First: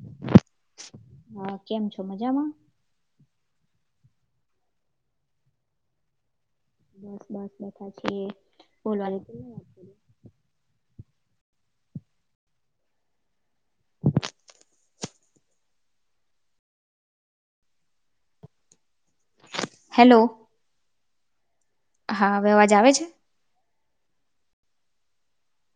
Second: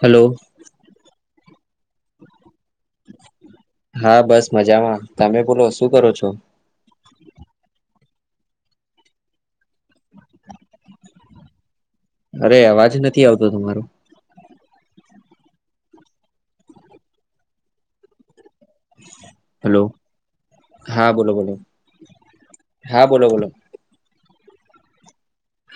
Hello [inaudible] હા કેમ છો મજામાં હા બસ મજામાં તમે બોલો શું કરો છો? બસ બસ બેઠા છીએ બોલવા વા અરે અવાજ નથી આવતો તમારો હેલો હેલો હા બોલો બોલો હા અવે અવાજ આવે છે. હા બોલો બોલો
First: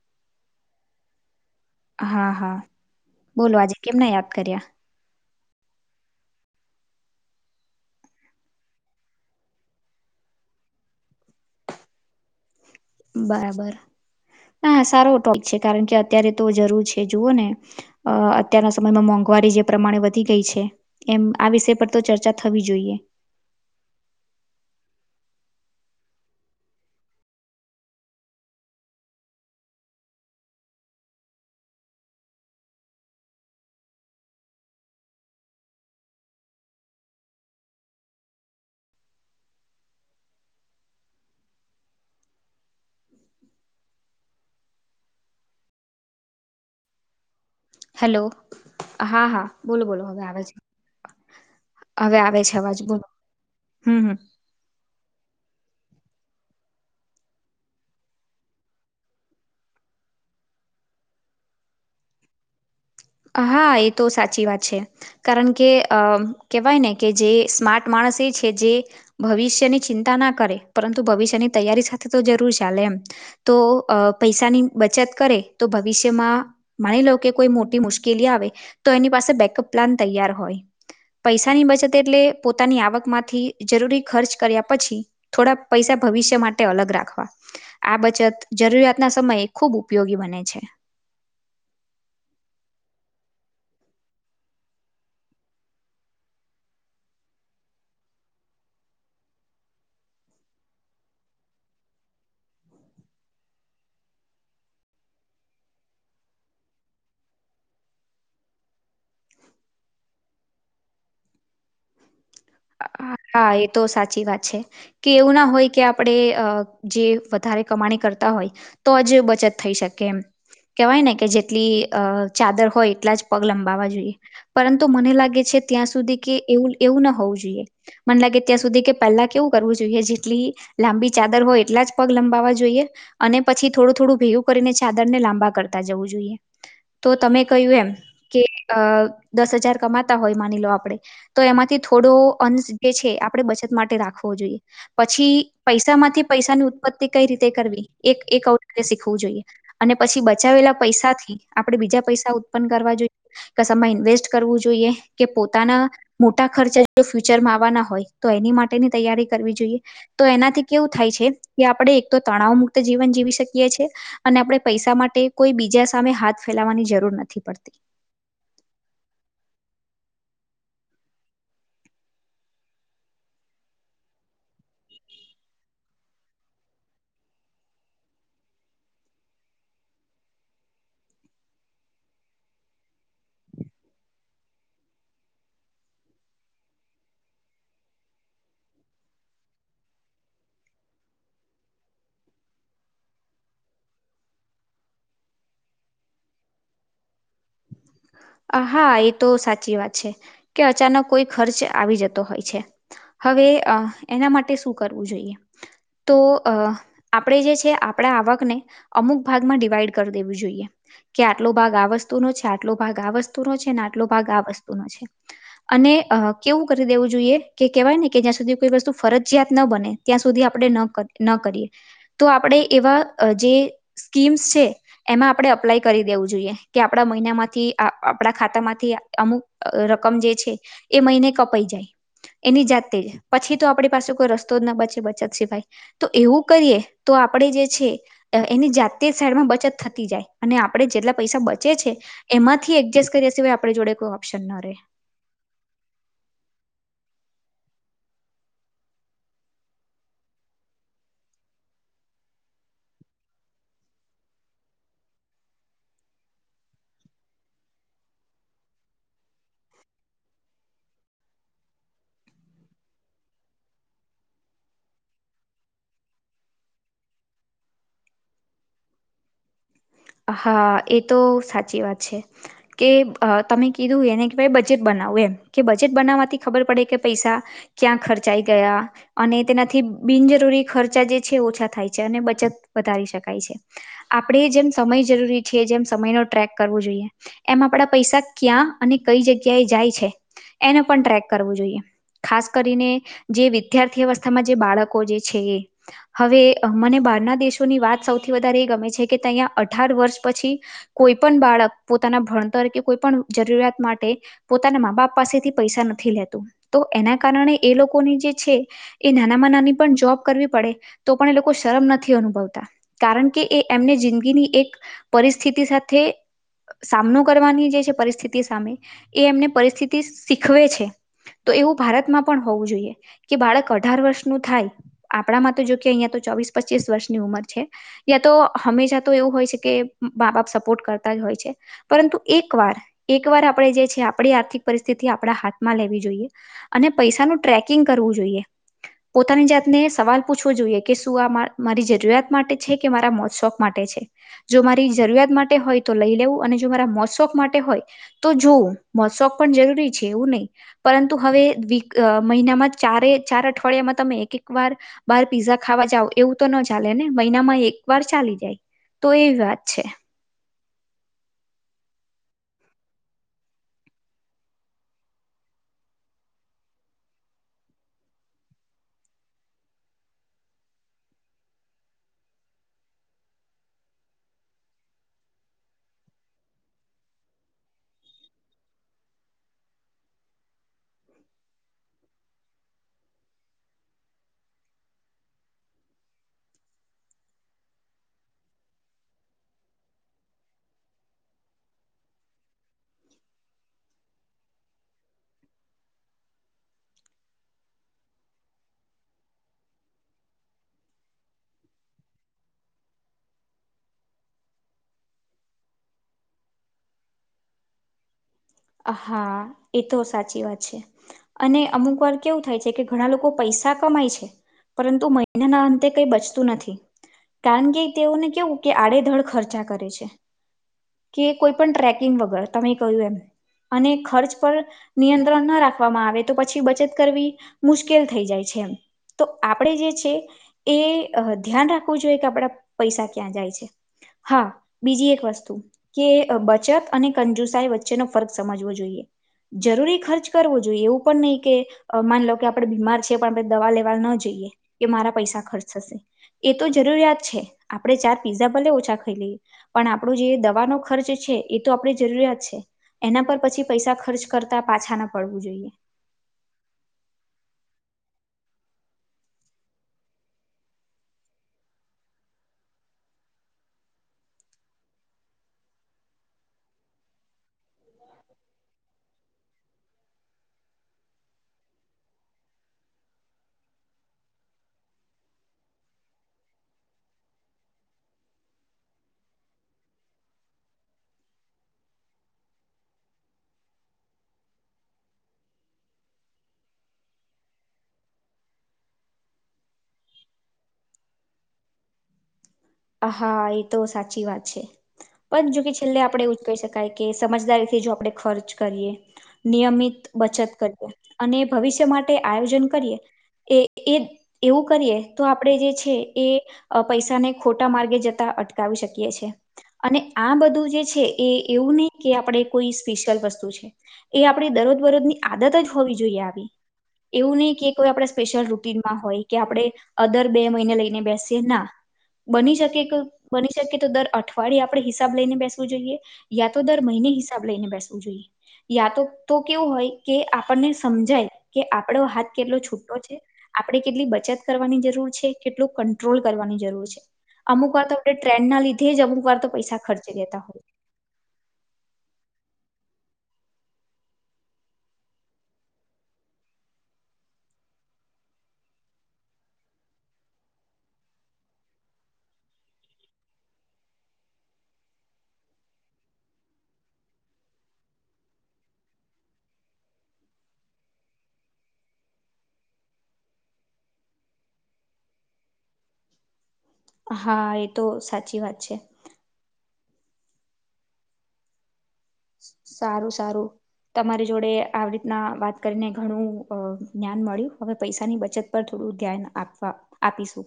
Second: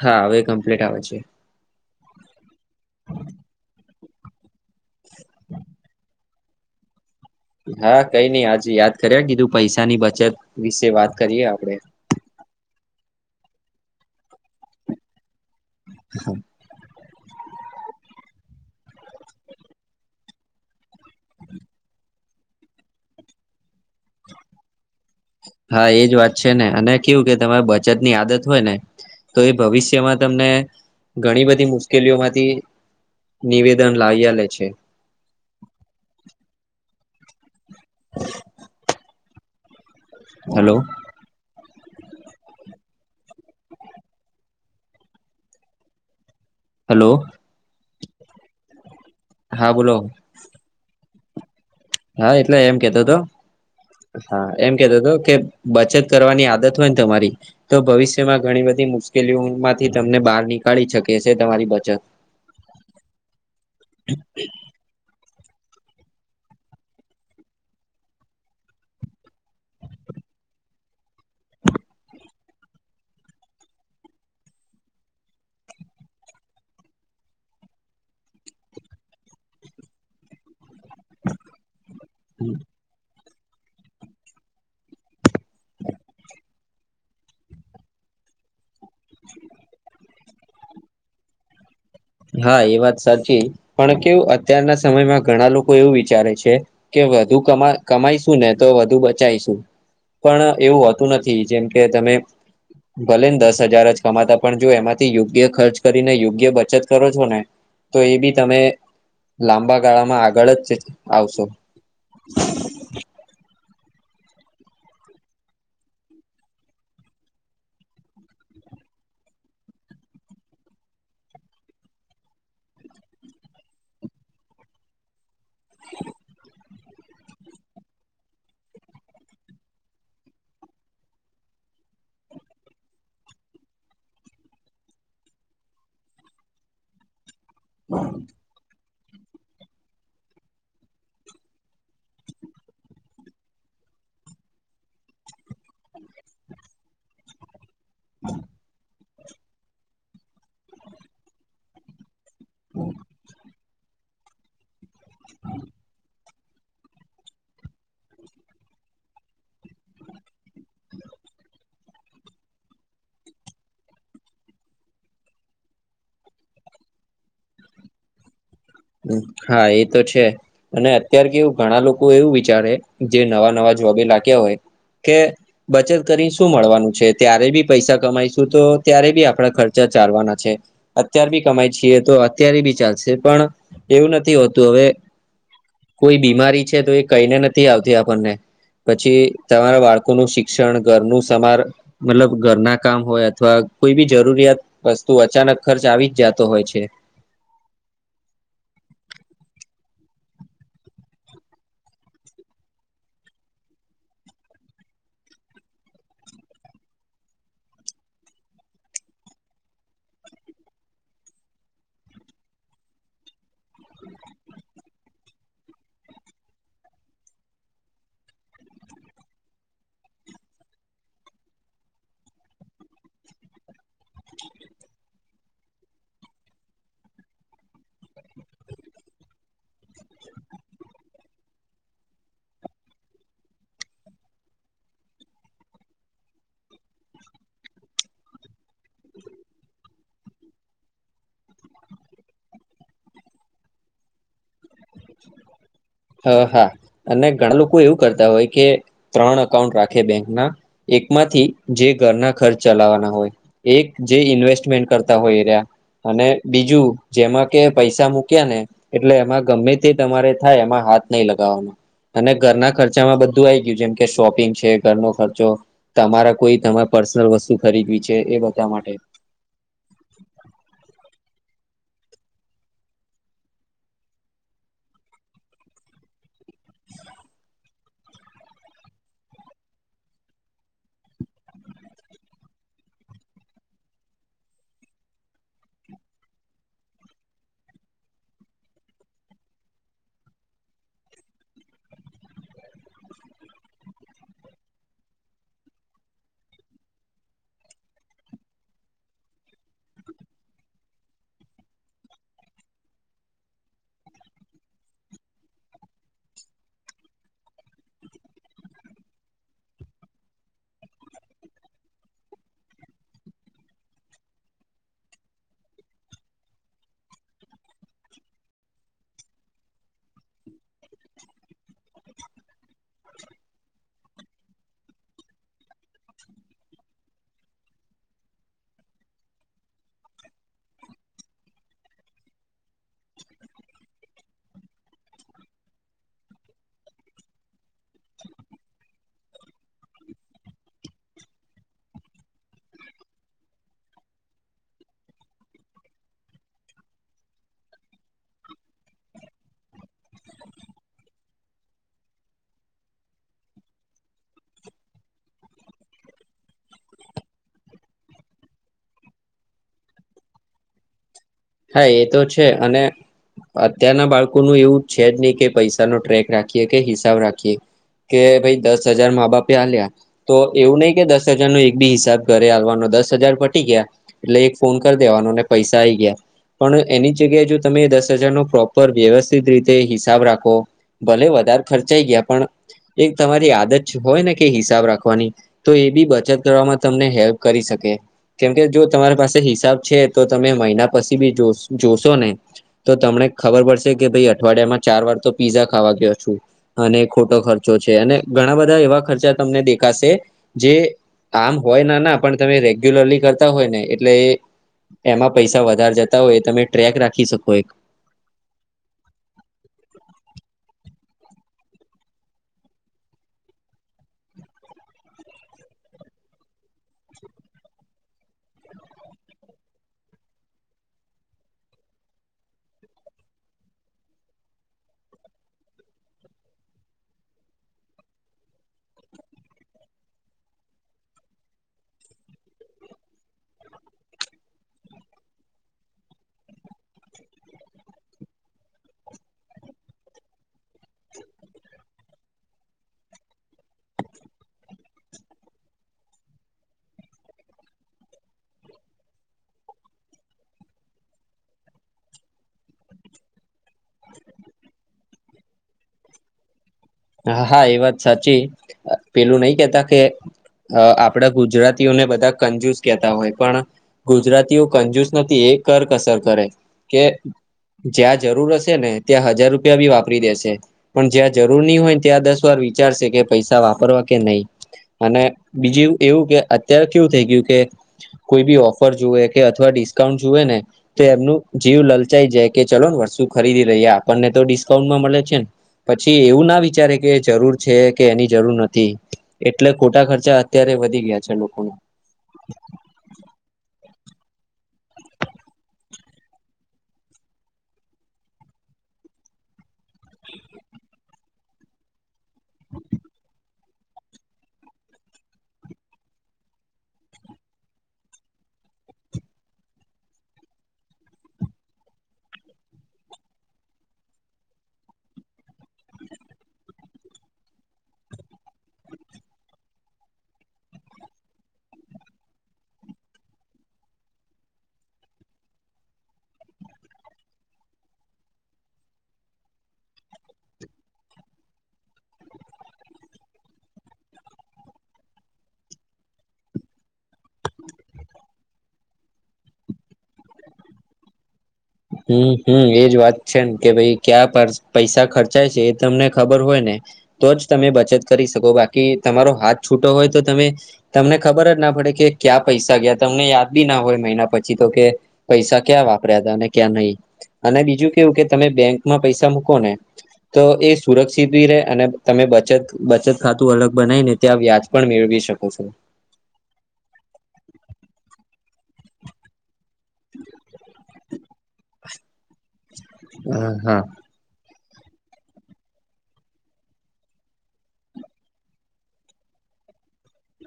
હા આવે કમ્પ્લીટ આવે છે. હા હા બોલો આજે કેમના યાદ કર્યા? [unintelligible] હા કઈ નઈ આજે યાદ કર્યા કીધું પૈસાની બચત વિશે વાત કરીયએ આપડે બરાબર હા સારો ટોપ છે કારણ કે અત્યારે છે. જે જુઓ ને અ અત્યારના સમયમાં મોંઘવારી જે પ્રમાણે વધી ગઈ છે એમ આ વિષય પર તો ચર્ચા થવી જોઈએ. હા એજ વાત છે ને અને કેવું કે તમારે બચત ની આદત હોય ને તો એ ભવિષ્યમાં તમને ઘણી બધી મુશ્કેલીઓમાંથી નિવેદન લાવ્યા લે છે. [inaudible] હલો હેલો હેલો હા હા બોલો બોલો હવે આવે છે. હવે હા આવે છે એટલે એમ અવાજ કેતો બોલો હતો હમ હમ હા. એમ કેતો હતો કે બચત કરવાની આદત હોય ને તમારી તો ભવિષ્યમાં ઘણી બધી મુશ્કેલીઓમાંથી તમને બહાર નીકાળી શકે છે તમારી બચત [inaudible] હા એ તો સાચી વાત છે. કારણ કે કહેવાય ને કે જે સ્માર્ટ માણસ એ છે જે ભવિષ્યની ચિંતા ના કરે પરંતુ ભવિષ્યની તૈયારી સાથે તો જરૂર ચાલે એમ તો પૈસાની બચત કરે તો ભવિષ્યમાં માણી લો કે કોઈ મોટી મુશ્કેલ લી આવે તો એની પાસે બેકઅપ પ્લાન તૈયાર હોય પૈસાની બચત એટલે પોતાની આવકમાંથી જરૂરી ખર્ચ કર્યા પછી થોડા પૈસા ભવિષ્ય માટે અલગ રાખવા આ બચત જરૂરિયાતના સમયે ખૂબ ઉપયોગી બને છે. હા એ વાત સાચી પણ કેવું અત્યારના સમયમાં ઘણા લોકો એવું વિચારે છે કે વધુ કમા કમાઈશું ને તો વધુ બચાયશું પણ એવું હોતું નથી જેમ કે તમે ભલેને દસ હજાર જ કમાતા પણ જો એમાંથી યોગ્ય ખર્ચ કરીને યોગ્ય બચત કરો છો ને તો એ બી તમે લાંબા ગાળામાં આગળ જ આવશો હા એ તો સાચી વાત છે કે એવું ના હોય કે આપણે અ જે વધારે કમાણી કરતા હોય તો જ બચત થઈ શકે એમ કેવાય ને કે જેટલી અ ચાદર હોય એટલા જ પગ લંબાવવા જોઈએ પરંતુ મને લાગે છે ત્યાં સુધી કે એવું એવું ના હોવું જો મન લાગે ત્યાં સુધી કે પહેલા કેવું કરવું જોઈએ જેટલી લાંબી ચાદર હોય એટલા જ પગ લંબાવા જોઈએ અને પછી થોડું થોડું ભેગુ કરીને ચાદર ને લાંબા કરતા જવું જોઈએ તો તમે કહ્યું એમ કે અ દસ હજાર કમાતા હોય માની લો આપડે તો એમાંથી થોડો ફંડ જે છે આપણે બચત માટે રાખવો જોઈએ પછી પૈસા માંથી પૈસાની ઉત્પત્તિ કઈ રીતે કરવી એ એ [unintelligible] હોવું જોઈએ અને પછી બચાવેલા પૈસા થી આપડે બીજા પૈસા ઉત્પન્ન કરવા જોઈએ કસામાં ઇન્વેસ્ટ કરવું જોઈએ કે પોતાના મોટા ખર્ચા જો ફ્યુચરમાં આવવાના હોય તો એની માટેની તૈયારી કરવી જોઈએ તો એનાથી કેવું થાય છે કે આપડે એક તો તણાવ મુક્ત જીવન જીવી શકીએ છીએ અને આપણે પૈસા માટે કોઈ બીજા સામે હાથ ફેલાવાની જરૂર નથી પડતી હ હા એ તો છે અને અત્યારે કેવુ ઘણા લોકો એવું વિચારે જે નવા નવા જોબે લાગ્યા હોય કે બચત કરીને શું મળવાનું છે ત્યારે બી પૈસા કમાઈશું તો ત્યારે બી આપણા ખર્ચા ચાલવાના છે અત્યાર બી કમાય છીએ તો અત્યારે બી ચાલશે પણ એવું નથી હોતું હવે કોઈ બીમારી છે તો એ કઈને નથી આવતી આપણને પછી તમારા બાળકોનું શિક્ષણ ઘરનું સમાર મતલબ ઘરના કામ હોય અથવા કોઈ બી જરૂરિયાત વસ્તુ અચાનક ખર્ચ આવી જ જાતો હોય છે અ હા એ તો સાચી વાત છે કે અચાનક કોઈ ખર્ચ આવી જતો હોય છે હવે અ એના માટે શું કરવું જોઈએ તો અ આપણે જે છે આપણા આવકને અમુક ભાગમાં ડિવાઈડ કર દેવી જોઈએ કે આટલો ભાગ આ વસ્તુનો છે આટલો ભાગ આ વસ્તુનો છે અને આટલો ભાગ આ વસ્તુનો છે અને અ કેવું કરી દેવું જોઈએ કે કેવાય ને કે જ્યાં સુધી કોઈ વસ્તુ ફરજયાત ન બને ત્યાં સુધી આપણે નક ન કરીએ તો આપણે એવા જે સ્કીમ્સ છે એમાં આપણે અપ્લાય કરી દેવું જોઈએ કે આપણા મહિનામાંથી આ આપણા ખાતામાંથી અમુક રકમ જે છે એ મહિને કપાઈ જાય એની જાતે પછી તો આપણી પાસે કોઈ રસ્તો જ ના બચે બચત સિવાય તો એવું કરીએ તો આપણેે જે છે એની જાતેજ શહેરમાં બચત થતી જાય અને આપણે જેટલા પૈસા બચે છે એમાં જ થી એડજસ્ટ કર્યા સિવાય આપણી જોડે કોઈ ઓપ્શન ન રે હ હા અને ઘણા લોકો એવું કરતા હોય કે ત્રણ અકાઉન્ટ રાખે બેંકના એકમાંથી જે ઘરના ખર્ચ ચલાવાના હોય એક જે ઇન્વેસ્ટમેન્ટ કરતા હોય એ રહ્યા અને બીજું જેમાં કે પૈસા મૂક્યા ને એટલે એમાં ગમે તે તમારે થાય એમાં હાથ નઈ લગાવવાનો અને ઘરના ખર્ચામાં બધું આઈ ગ્યુ જેમ કે શોપિંગ છે ઘરનો ખર્ચો તમારા કોઈ તમારે પર્સનલ વસ્તુ ખરીદવી છે એ બધા માટે હા એ તો સાચી વાત છે કે તમે કીધું એને ક ભય બજેટ બનાવવું એમ કે બજેટ બનાવવાથી ખબર પડે કે પૈસા ક્યાં ખર્ચાઈ ગયા અને તેનાથી બિનજરૂરી ખર્ચા જે છે ઓછા થાય છે અને બચત વધારી શકાય છે આપણેે જેમ સમય જરૂરી છે જેમ સમયનો ટ્રેક કરવો જોઈએ એમાં આપડા પૈસા ક્યાં અને કઈ જગ્યા એ જાય છે એને પણ ટ્રેક કરવું જોઈએ ખાસ કરીને જે વિદ્યાર્થી અવસ્થામાં જે બાળકો જે છે એ હવે મને બહારના દેશોની વાત સૌથી વધારે એ ગમે છે કે તહીંયા અઠાર વર્ષ પછી કોઈ પણ બાળક પોતાના ભણતર કે કોઈ પણ જરૂરિયાત માટે પોતાના મા બાપ પાસેથી પૈસા નથી લેતું તો એના કારણે એ લોકોની જે છે એ નાનામાં નાની પણ જોબ કરવી પડે તો પણ એ લોકો શરમ નથી અનુભવતા કારણ કે એ એમને જિંદગીની એક પરિસ્થિતિ સાથે સામનો કરવાની જે છે પરિસ્થિતિ સામે એ એમને પરિસ્થિતિ શીખવે છે તો એવું ભારતમાં પણ હોવું જોઈએ કે બાળક અઢાર વર્ષનું થાય આપણામાં તો જો કે અહિયાં તો ચોવીસ પચીસ વર્ષની ઉંમર છે યા તો હમેશા તો એવુ હોય છે કે મા બાપ સપોર્ટ કરતા જ હોય છે પરંતુ એક વાર એક વાર આપણે જે છે આપણી આર્થિક પરિસ્થિતિ આપણા હાથમાં લેવી જોઈએ અને પૈસાનું ટ્રેકિંગ કરવું જોઈએ પોતાની જાતને સવાલ પૂછવો જોઈએ કે શું આ મારી જરૂરિયાત માટે છે કે મારા મોજ શોખ માટે છે જો મારી જરૂરિયાત માટે હોય તો લઈ લેવું અને જો મારા મોજ શોખ માટે હોય તો જોવ મોજ શોખ પણ જરૂરી છે એવું નહી પરંતુ હવે વીક મહિનામાં ચારે ચાર અઠવાડિયામાં તમે એક એક વાર બહાર પીઝા ખાવા જાવ એવું તો ન ચાલે ને મહિનામાં એક વાર ચાલી જાય તો એવી વાત છે હા એ તો છે અને અત્યારના બાળકોનું એવું છે જ નહી કે પૈસાનો ટ્રેક રાખીએ કે હિસાબ રાખીએ કે ભાઈ દસ હજાર મા બાપે આલ્યા તો એવું નહી કે દસ હજાર નો એક બી હિસાબ ઘરે આવવાનો દસ હજાર પટી ગયા એટલે એક ફોન કરી દેવાનોને પૈસા આઈ ગયા પણ એની જગ્યાએ જો તમે દસ હજારનો પ્રોપર વ્યવસ્થિત રીતે હિસાબ રાખો ભલે વધારે ખર્ચાઈ ગયા પણ એક તમારી આદત હોય ને કે હિસાબ રાખવાની તો એ બી બચત કરવામાં તમને હેલ્પ કરી શકે કેમ કે જો તમારી પાસે હિસાબ છે તો તમે મહિના પછી બી જો જોશો ને તો તમને ખબર પડશે કે ભાઈ અઠવાડિયામાં ચાર વાર તો પીઝા ખાવા ગયો છું. અને ખોટો ખર્ચો છે અને ઘણા બધા એવા ખર્ચા તમને દેખાશે જે આમ હોય ના ના પણ તમે રેગ્યુલરલી કરતા હોય ને એટલે એમાં પૈસા વધારે જતા હોય તમે ટ્રેક રાખી શકો એક હા એ તો સાચી વાત છે અને અમુક વાર કેવું થાય છે કે ઘણા લોકો પૈસા કમાય છે પરંતુ મહિનાના અંતે કઈ બચતું નથી કારણ કે તેઓને કેવું કે આડેધડ ખર્ચા કરે છે કે કોઈ પણ ટ્રેકિંગ વગર તમે કહું એમ અને ખર્ચ પર નિયંત્રણ ના રાખવામાં આવે તો પછી બચત કરવી મુશ્કેલ થઈ જાય છે એમ. તો આપણે જે છે એ ધ્યાન રાખવું જોઈએ કે આપડા પૈસા ક્યાં જાય છે હા બીજી એક વસ્તુ કે બચત અને કંજુસાઈ વચ્ચેનો ફરક સમજવું જોઈએ જરૂરી ખર્ચ કરવો જોઈએ એવું પણ નહીં કે માનલો કે આપણેે બીમાર છેએ પણ આપણે દવા લેવા ના જઈએ કે મારા પૈસા ખર્ચ થશે એ તો જરૂરિયાત છે આપડે ચાર પીઝા ભલે ઓછા ખાઈ લઈએ પણ આપણો જે દવાનો ખર્ચ છે એ તો આપણેે જરૂરિયાત છે એના પર પછી પૈસા ખર્ચ કરતા પાછા ના પડવું જોઈએ હા હા એ વાત સાચી પેલું નહી કેતા કે અ આપણા ગુજરાતીઓને બધા કંજુઝ કહેતા હોય પણ ગુજરાતીઓ કંજુસ નથી એ કરકસર કરે કે જ્યાં જરૂર હશે ને ત્યાં હજાર રૂપિયા ભી વાપરી દેશે પણ જ્યાં જરૂર હોય ત્યાં દસ વાર વિચારશે કે પૈસા વાપરવા કે નહી અને બીજું એવું કે અત્યારે કેવું થઇ ગયું કે કોઈ ભી ઓફર જુએ કે અથવા ડિસ્કાઉન્ટ જુએ ને એમનું જીવ લલચાઈ કે ચલો ને વસ્તુ ખરીદી લહીએ આપણને તો ડિસ્કાઉન્ટમાં મળે છે ને પછી એવું ના વિચારે કે જરૂર છે કે એની જરૂર નથી એટલે ખોટા ખર્ચા અત્યારે વધી ગયા છે લોકોના હા એ તો સાચી વાત છે પણ જોકે છેલ્લે આપણેે એવું જ કહી શકાય કે સમજદારીથી જો આપડે ખર્ચ કરીએ નિયમિત બચત કરીએ અને ભવિષ્ય માટે આયોજન કરીએ એ એ એવું આપણેે જે છે એ પૈસાને ખોટા માર્ગે જતા અટકાવી શકીએ છીએ અને આ બધું જે છે એ એવું નહીં કે આપણે કોઈ સ્પેશિયલ વસ્તુ છે એ આપણી દરોજ બરોજની આદત જ હોવી જોઈએ આવી એવું નહીં કે કોઈ આપણા સ્પેશિયલ રૂટીનમાં હોય કે આપણે અદર બે મહિને લઈને બેસીએ ના બની શકે કે બની શકે તો દર અઠવાડિયે આપણે હિસાબ લઈને બેસવું જોઈએ યા તો દર મહિને હિસાબ લઈને બેસવું જોઈએ યા તો તો કેવું હોય કે આપણને સમજાય કે આપડો હાથ કેટલો છૂટો છે આપણેે કેટલી બચત કરવાની જરૂર છે કેટલું કંટ્રોલ કરવાની જરૂર છે અમુક વાર તો આપણે ટ્રેન્ડના લીધે જ અમુક વાર તો પૈસા ખર્ચી લેતા હોય હમ એજ વાત છે ને કે ભાઈ ક્યાં પૈસા ખર્ચાય છે એ તમને ખબર હોય ને તો જ તમે બચત કરી શકો બાકી તમારો હાથ છૂટો હોય તો તમે તમને ખબર જ ના પડે કે ક્યા પૈસા ગયા તમને યાદ ભી ના હોય મહિના પછી તો કે પૈસા ક્યાં વાપર્યા હતા અને ક્યાં નહી અને બીજું કેવું કે તમે બેંકમાં પૈસા મૂકો ને તો એ સુરક્ષિત ભી રે અને તમે બચત બચત ખાતું અલગ બનાય ને ત્યાં વ્યાજ પણ મેળવી શકો છો હા એ તો સાચી વાત છે [inaudible] સારું સારું હા હા તમારી જોડે આવડી ના વાત કરીને ઘણું જ્ઞાન મળ્યું હવે પૈસાની બચત પર થોડું ધ્યાન આપવા આપીશું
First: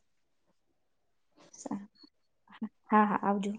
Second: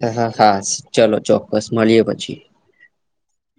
હા હા ચલો ચોક્કસ મળીએ પછી હા હા આવજો